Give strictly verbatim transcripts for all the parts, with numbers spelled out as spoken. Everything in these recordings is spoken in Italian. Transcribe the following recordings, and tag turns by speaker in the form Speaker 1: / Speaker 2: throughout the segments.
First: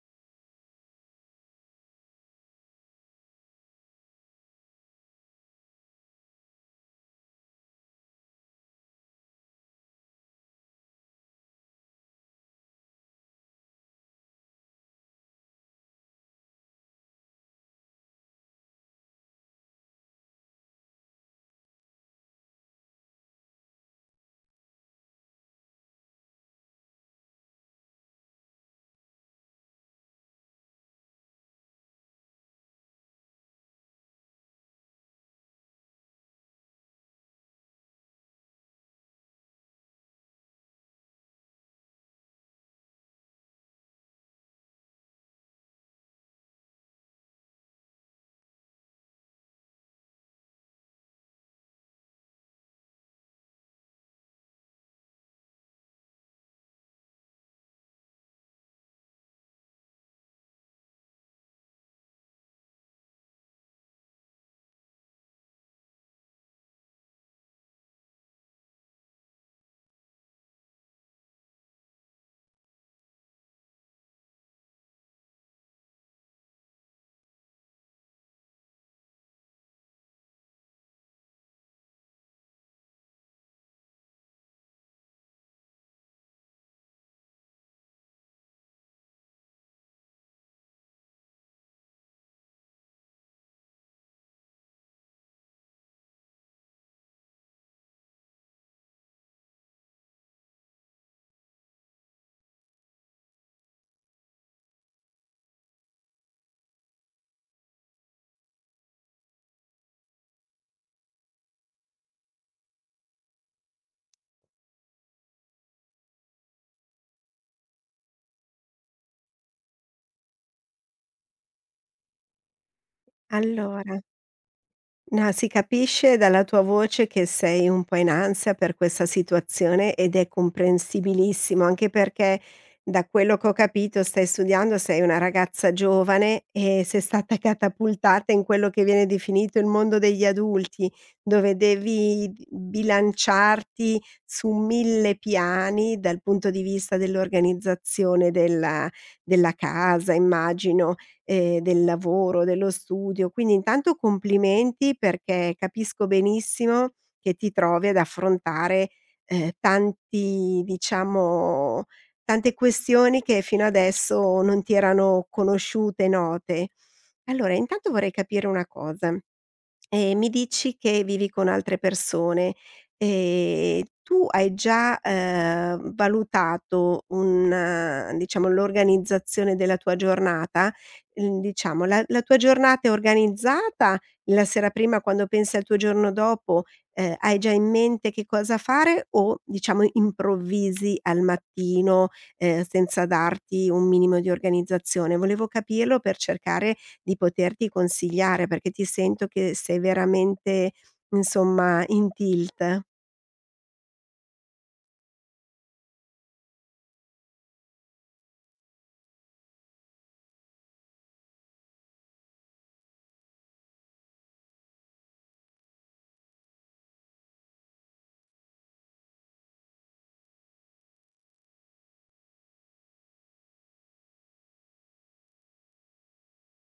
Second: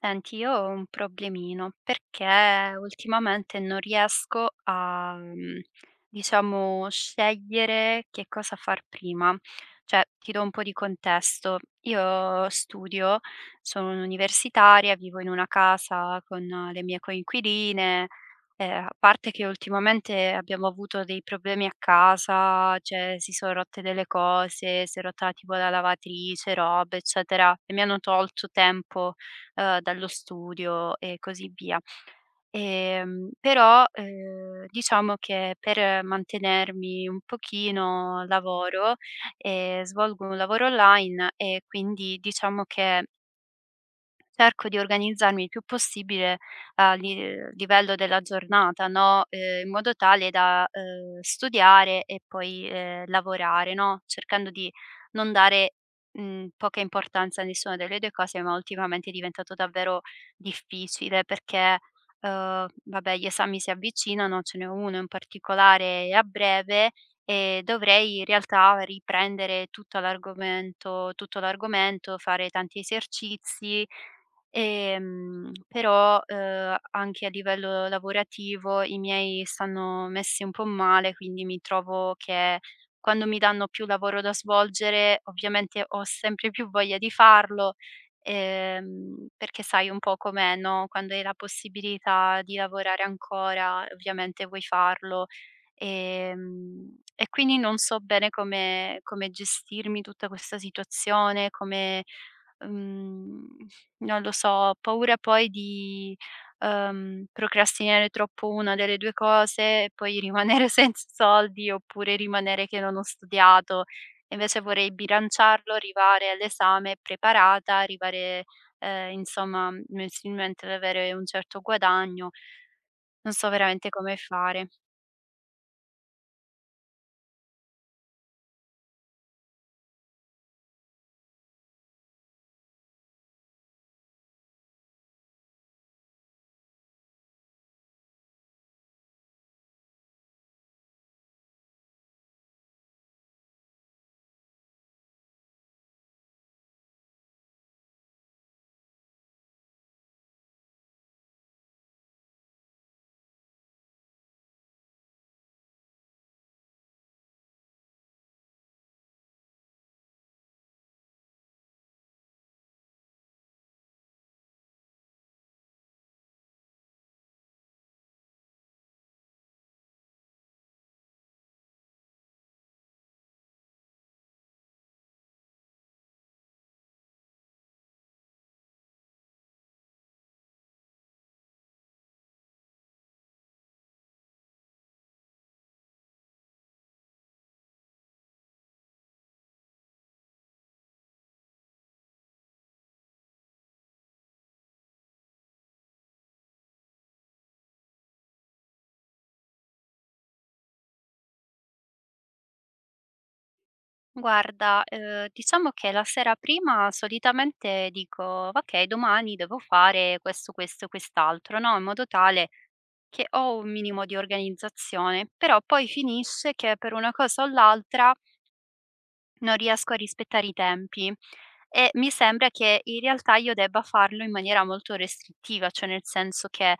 Speaker 1: Senti, io ho un problemino perché ultimamente non riesco a, mhmm, diciamo, scegliere che cosa far prima. Cioè, ti do un po' di contesto: io studio, sono un'universitaria, vivo in una casa con le mie coinquiline, ehm, a parte che ultimamente abbiamo avuto dei problemi a casa, cioè si son rotte delle cose, si è rotta tipo la lavatrice, robe, eccetera, e mi hanno tolto tempo uhm, dallo studio e così via. Ehm, però, ehm, diciamo che per mantenermi un pochino lavoro, ehm, svolgo un lavoro online e quindi diciamo che cerco di organizzarmi il più possibile a li ehm, livello della giornata, no, ehm, in modo tale da, ehm, studiare e poi, ehm, lavorare, no, cercando di non dare, mhmm, poca importanza a nessuna delle due cose, ma ultimamente è diventato davvero difficile perché, uhm, vabbè, gli esami si avvicinano, ce n'è uno in particolare a breve e dovrei in realtà riprendere tutto l'argomento tutto l'argomento, fare tanti esercizi. Ehm, però, uhm, anche a livello lavorativo i miei stanno messi un po' male, quindi mi trovo che quando mi danno più lavoro da svolgere, ovviamente ho sempre più voglia di farlo, ehm, perché sai un po' com'è, no, quando hai la possibilità di lavorare ancora, ovviamente vuoi farlo. Ehm, e quindi non so bene come come gestirmi tutta questa situazione, come Mhmm, non lo so, ho paura poi di, ehm, procrastinare troppo una delle due cose e poi rimanere senza soldi, oppure rimanere che non ho studiato. Invece vorrei bilanciarlo, arrivare all'esame preparata, arrivare, ehm, insomma, mensilmente ad avere un certo guadagno. Non so veramente
Speaker 2: Allora,
Speaker 1: come fare.
Speaker 2: no, si capisce dalla tua voce che sei un po' in ansia per questa situazione ed è comprensibilissimo, anche perché da quello che ho capito stai studiando, sei una ragazza giovane e sei stata catapultata in quello che viene definito il mondo degli adulti, dove devi bilanciarti su mille piani dal punto di vista dell'organizzazione della, della casa, immagino ehm, del lavoro, dello studio. Quindi intanto complimenti perché capisco benissimo che ti trovi ad affrontare, ehm, tanti diciamo tante questioni che fino adesso non ti erano conosciute, note. Allora intanto vorrei capire una cosa e mi dici che vivi con altre persone, ehm, tu hai già, ehm, valutato un diciamo l'organizzazione della tua giornata? Mhmm, diciamo la la tua giornata è organizzata? La sera prima quando pensi al tuo giorno dopo, ehm, hai già in mente che cosa fare o diciamo improvvisi al mattino, ehm, senza darti un minimo di organizzazione? Volevo capirlo per cercare di poterti consigliare, perché ti sento che sei veramente, insomma, in tilt.
Speaker 1: Guarda, ehm, diciamo che la sera prima solitamente dico: "Okay, domani devo fare questo, questo e quest'altro", no, in modo tale che ho un minimo di organizzazione, però poi finisce che per una cosa o l'altra non riesco a rispettare i tempi. E mi sembra che in realtà io debba farlo in maniera molto restrittiva, cioè nel senso che,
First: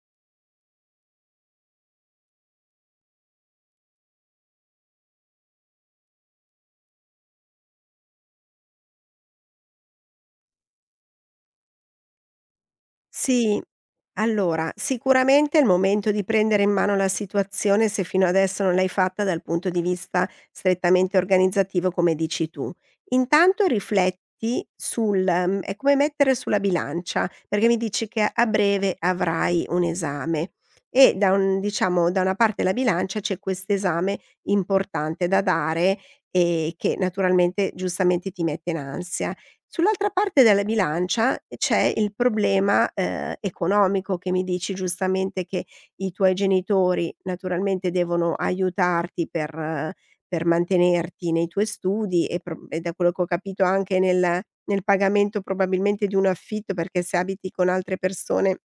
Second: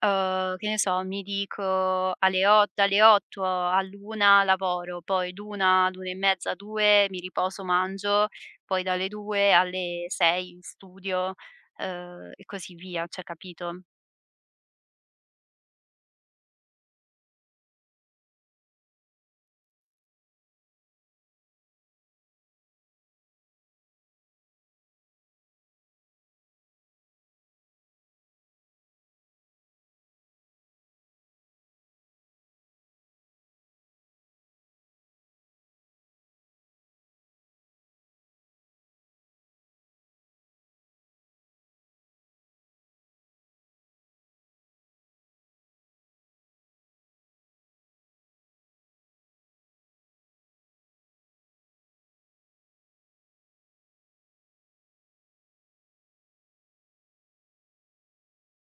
Speaker 1: uhm, che ne so, mi dico alle o dalle otto all'una lavoro, poi d'una ad una e mezza, due mi riposo, mangio, poi dalle due alle sei studio, uhm, e così via, cioè
Speaker 2: Sì.
Speaker 1: capito?
Speaker 2: Allora, sicuramente è il momento di prendere in mano la situazione se fino adesso non l'hai fatta dal punto di vista strettamente organizzativo come dici tu. Intanto rifletti sul mhmm, è come mettere sulla bilancia, perché mi dici che a breve avrai un esame e da un diciamo, da una parte della bilancia c'è quest'esame importante da dare e che naturalmente giustamente ti mette in ansia. Sull'altra parte della bilancia eh, c'è il problema, ehm, economico che mi dici giustamente che i tuoi genitori naturalmente devono aiutarti per eh, per mantenerti nei tuoi studi e pro e da quello che ho capito anche nel nel pagamento probabilmente di un affitto, perché se abiti con altre persone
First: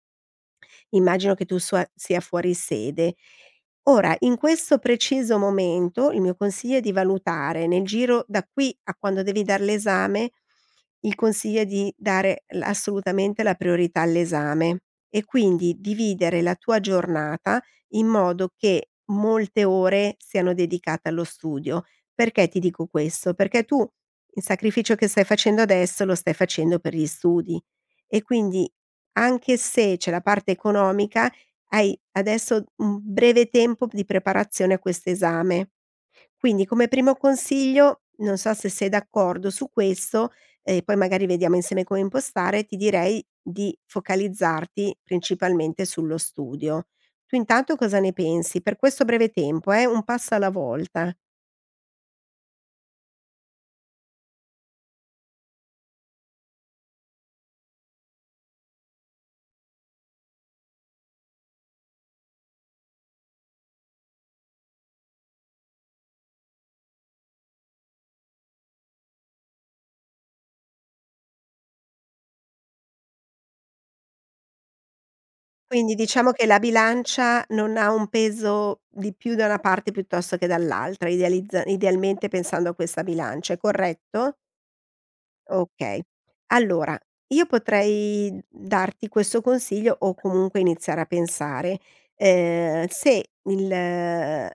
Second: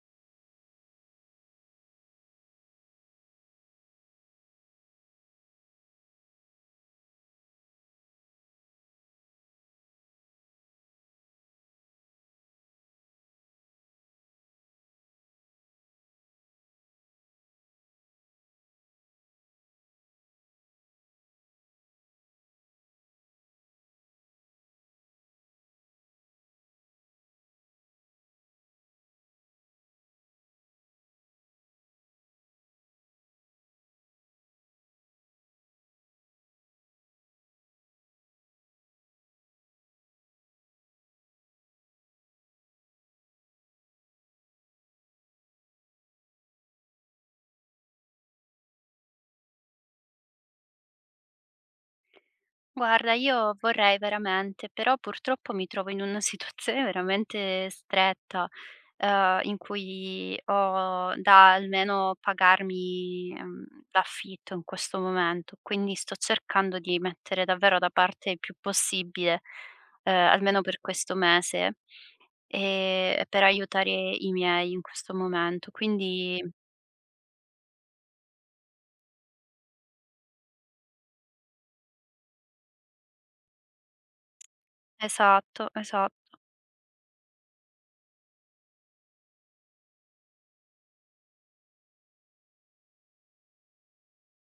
Speaker 2: immagino che tu sua sia fuori sede. Ora, in questo preciso momento, il mio consiglio è di valutare nel giro da qui a quando devi dar l'esame, il consiglio è di dare l assolutamente la priorità all'esame e quindi dividere la tua giornata in modo che molte ore siano dedicate allo studio. Perché ti dico questo? Perché tu il sacrificio che stai facendo adesso lo stai facendo per gli studi e quindi anche se c'è la parte economica, hai adesso un breve tempo di preparazione a questo esame. Quindi come primo consiglio, non so se sei d'accordo su questo, e poi magari vediamo insieme come impostare, ti direi di focalizzarti principalmente sullo studio. Tu intanto cosa ne pensi? Per questo breve tempo, eh, un passo alla volta.
Speaker 1: Guarda, io vorrei veramente, però purtroppo mi trovo in una situazione veramente stretta, ehm, in cui ho da almeno pagarmi, ehm, l'affitto in questo momento, quindi sto cercando di mettere davvero da parte il più possibile, ehm, almeno per questo mese, ehm, per aiutare i miei in questo momento.
Speaker 2: Quindi diciamo
Speaker 1: Quindi
Speaker 2: che la bilancia non ha un peso di più da una parte piuttosto che dall'altra, idealizza idealmente pensando a questa bilancia, è corretto?
Speaker 1: esatto,
Speaker 2: Okay.
Speaker 1: esatto.
Speaker 2: Allora, io potrei darti questo consiglio o comunque iniziare a pensare, ehm, se il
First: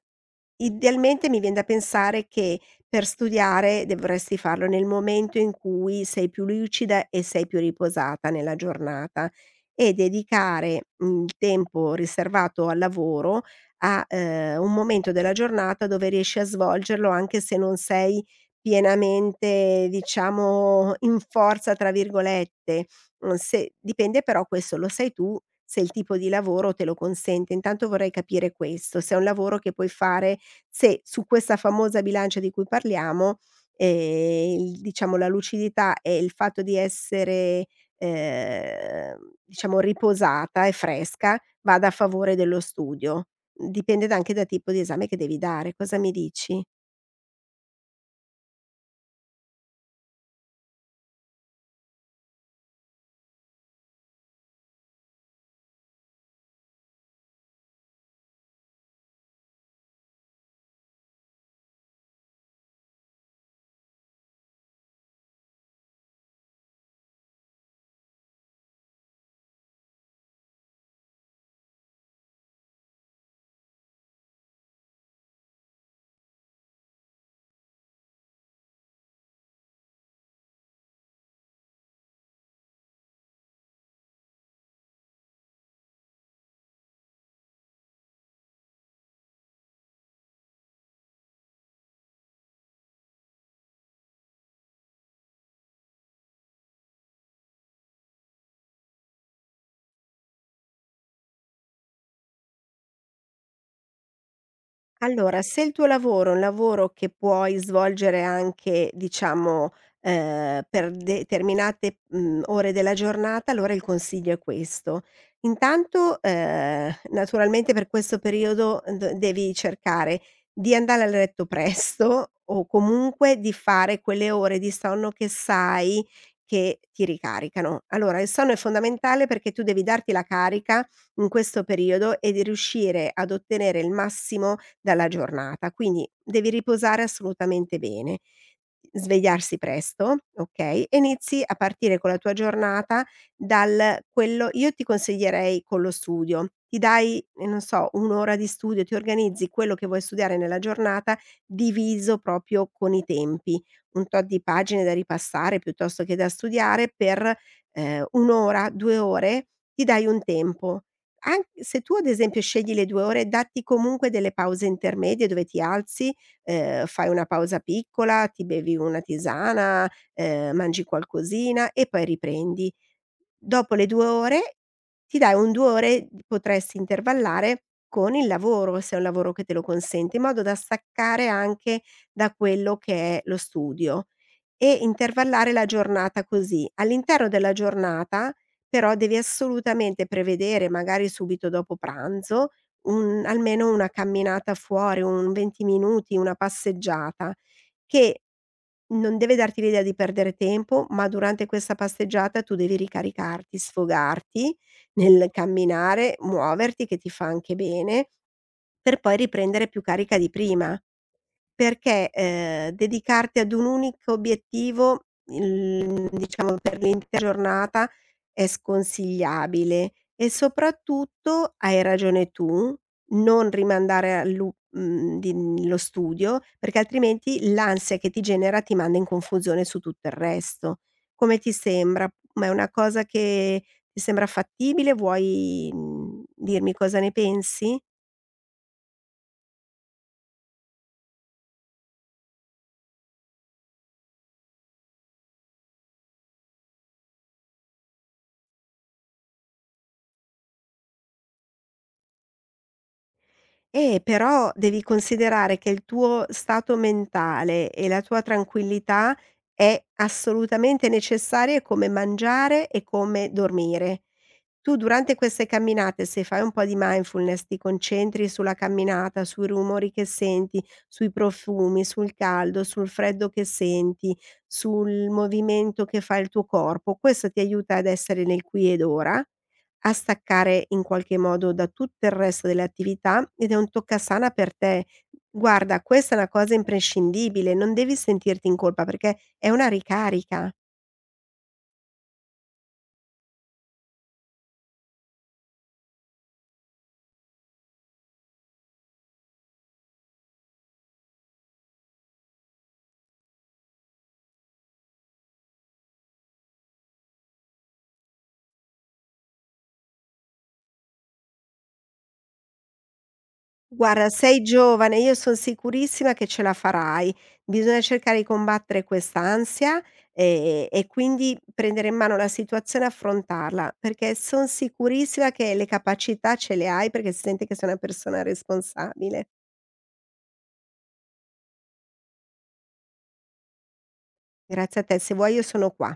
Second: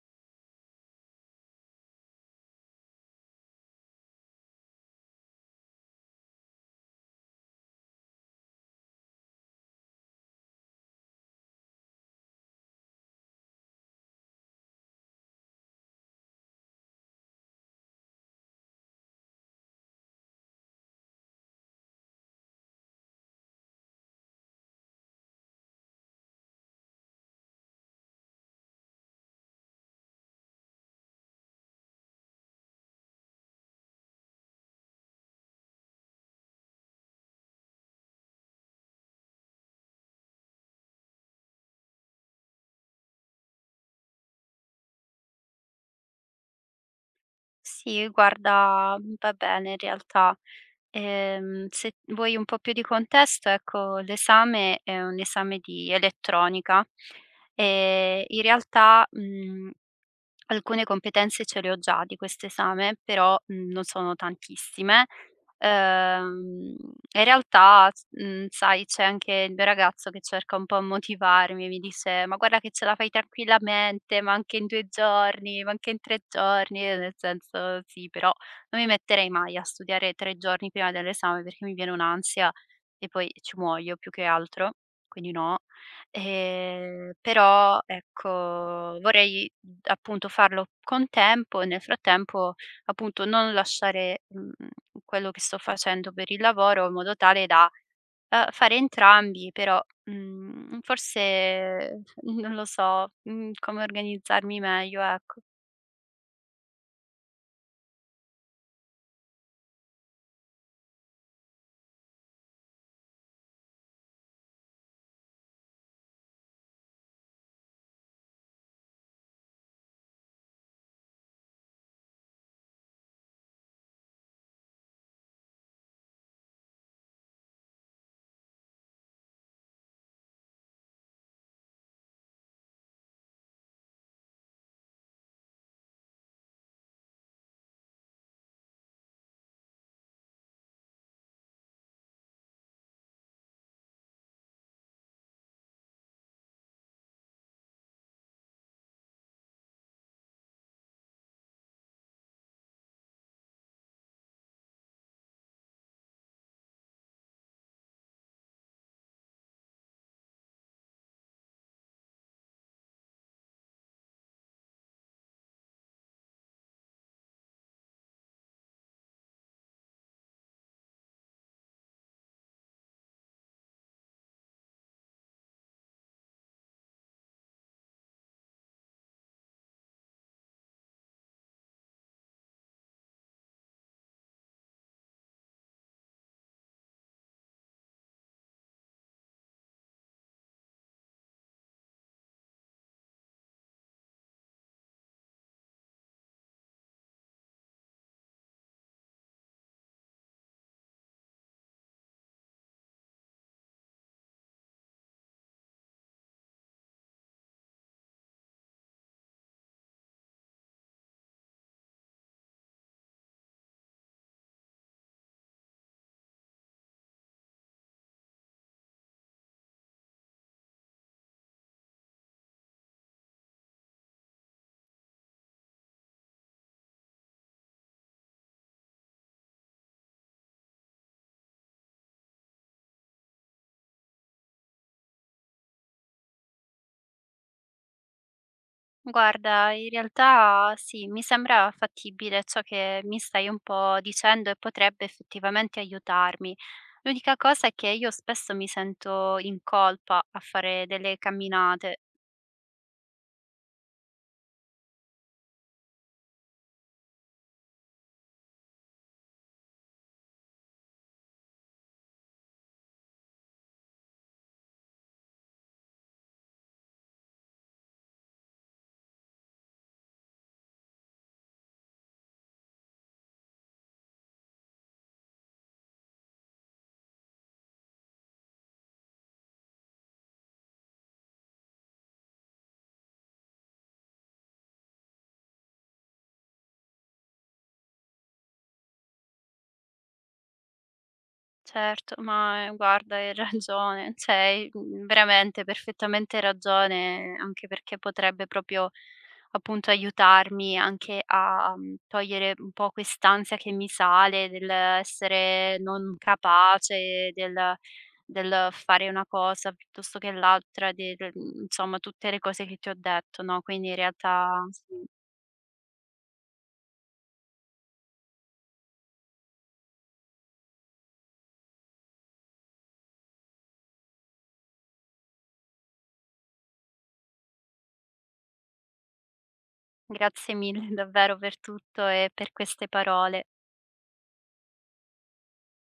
Speaker 2: idealmente mi vien da pensare che per studiare dovresti farlo nel momento in cui sei più lucida e sei più riposata nella giornata e dedicare, mhmm, il tempo riservato al lavoro a, ehm, un momento della giornata dove riesci a svolgerlo anche se non sei pienamente diciamo "in forza" tra virgolette, mhmm, se dipende però questo lo sai tu, se il tipo di lavoro te lo consente. Intanto vorrei capire questo, se è un lavoro che puoi fare se su questa famosa bilancia di cui parliamo, ehm, il diciamo la lucidità e il fatto di essere, ehm, diciamo riposata e fresca vada a favore dello studio. Dipende da anche da tipo di esame che devi dare. Cosa mi dici?
Speaker 1: Sì, guarda, va bene in realtà. Ehm, se vuoi un po' più di contesto, ecco, l'esame è un esame di elettronica e in realtà. Mhmm Alcune competenze ce le ho già di questo esame, però, mhmm, non sono tantissime. Ehm, In realtà, s mhmm, sai, c'è anche il mio ragazzo che cerca un po' a motivarmi, mi dice: "Ma guarda che ce la fai tranquillamente, ma anche in due giorni, ma anche in tre giorni". E nel senso sì, però non mi metterei mai a studiare tre giorni prima dell'esame perché mi viene un'ansia e poi ci muoio più che altro, quindi no. Ehm, però ecco, vorrei, mhmm, appunto, farlo con tempo e nel frattempo, appunto, non lasciare, mhmm, quello che sto facendo per il lavoro in modo tale da, uhm, fare entrambi, però, mhmm, forse non lo so, mhmm, come organizzarmi meglio, ecco.
Speaker 2: Allora, se il tuo lavoro è un lavoro che puoi svolgere anche, diciamo, ehm, per determinate, mhmm, ore della giornata, allora il consiglio è questo: intanto, ehm, naturalmente per questo periodo eh, d devi cercare di andare a letto presto o comunque di fare quelle ore di sonno che sai che ti ricaricano. Allora, il sonno è fondamentale perché tu devi darti la carica in questo periodo e di riuscire ad ottenere il massimo dalla giornata, quindi devi riposare assolutamente bene. Svegliarsi presto, okay, e inizi a partire con la tua giornata dal quello io ti consiglierei con lo studio. Ti dai, ehm, non so, un' ora di studio, ti organizzi quello che vuoi studiare nella giornata, diviso proprio con i tempi. Un tot di pagine da ripassare piuttosto che da studiare per, ehm, un' ora, due ore, ti dai un tempo. An se tu ad esempio scegli le due ore, datti comunque delle pause intermedie dove ti alzi ehm, fai una pausa piccola, ti bevi una tisana, ehm, mangi qualcosina e poi riprendi. Dopo le due ore ti dai un due ore potresti intervallare con il lavoro, se è un lavoro che te lo consente, in modo da staccare anche da quello che è lo studio. E intervallare la giornata così. All'interno della giornata però devi assolutamente prevedere, magari subito dopo pranzo, un almeno una camminata fuori, un venti minuti, una passeggiata, che non deve darti l'idea di perdere tempo, ma durante questa passeggiata tu devi ricaricarti, sfogarti nel camminare, muoverti che ti fa anche bene, per poi riprendere più carica di prima. Perché, ehm, dedicarti ad un unico obiettivo, il diciamo per l'intera giornata, è sconsigliabile e soprattutto, hai ragione tu, non rimandare a lu mhmm, di lo studio, perché altrimenti l'ansia che ti genera ti manda in confusione su tutto il resto. Come ti sembra? Ma è una cosa che ti sembra fattibile? Vuoi, mhmm, dirmi cosa ne pensi?
Speaker 1: Guarda, in realtà sì, mi sembra fattibile ciò che mi stai un po' dicendo e potrebbe effettivamente aiutarmi. L'unica cosa è che io spesso mi sento in colpa a fare delle camminate.
Speaker 2: Eh, però devi considerare che il tuo stato mentale e la tua tranquillità è assolutamente necessaria come mangiare e come dormire. Tu durante queste camminate, se fai un po' di mindfulness, ti concentri sulla camminata, sui rumori che senti, sui profumi, sul caldo, sul freddo che senti, sul movimento che fa il tuo corpo, questo ti aiuta ad essere nel qui ed ora, a staccare in qualche modo da tutto il resto delle attività ed è un toccasana per te. Guarda, questa è una cosa imprescindibile, non devi sentirti in colpa perché è una ricarica.
Speaker 1: Certo, ma, ehm, guarda, hai ragione, cioè hai, mhmm, veramente perfettamente ragione, anche perché potrebbe proprio, appunto, aiutarmi anche a, mhmm, togliere un po' quest'ansia che mi sale dell'essere non capace, del del fare una cosa piuttosto che l'altra, del mhmm, insomma, tutte le cose che ti ho detto, no, quindi in
Speaker 2: Guarda, sei
Speaker 1: realtà
Speaker 2: giovane,
Speaker 1: sì,
Speaker 2: io son sicurissima che ce la farai. Bisogna cercare di combattere quest'ansia, ehm, e quindi prendere in mano la situazione e affrontarla, perché son sicurissima che le capacità ce le hai, perché si sente che sei una persona responsabile.
Speaker 1: grazie mille davvero per tutto e per queste parole.
Speaker 2: Grazie a te, se vuoi io sono qua.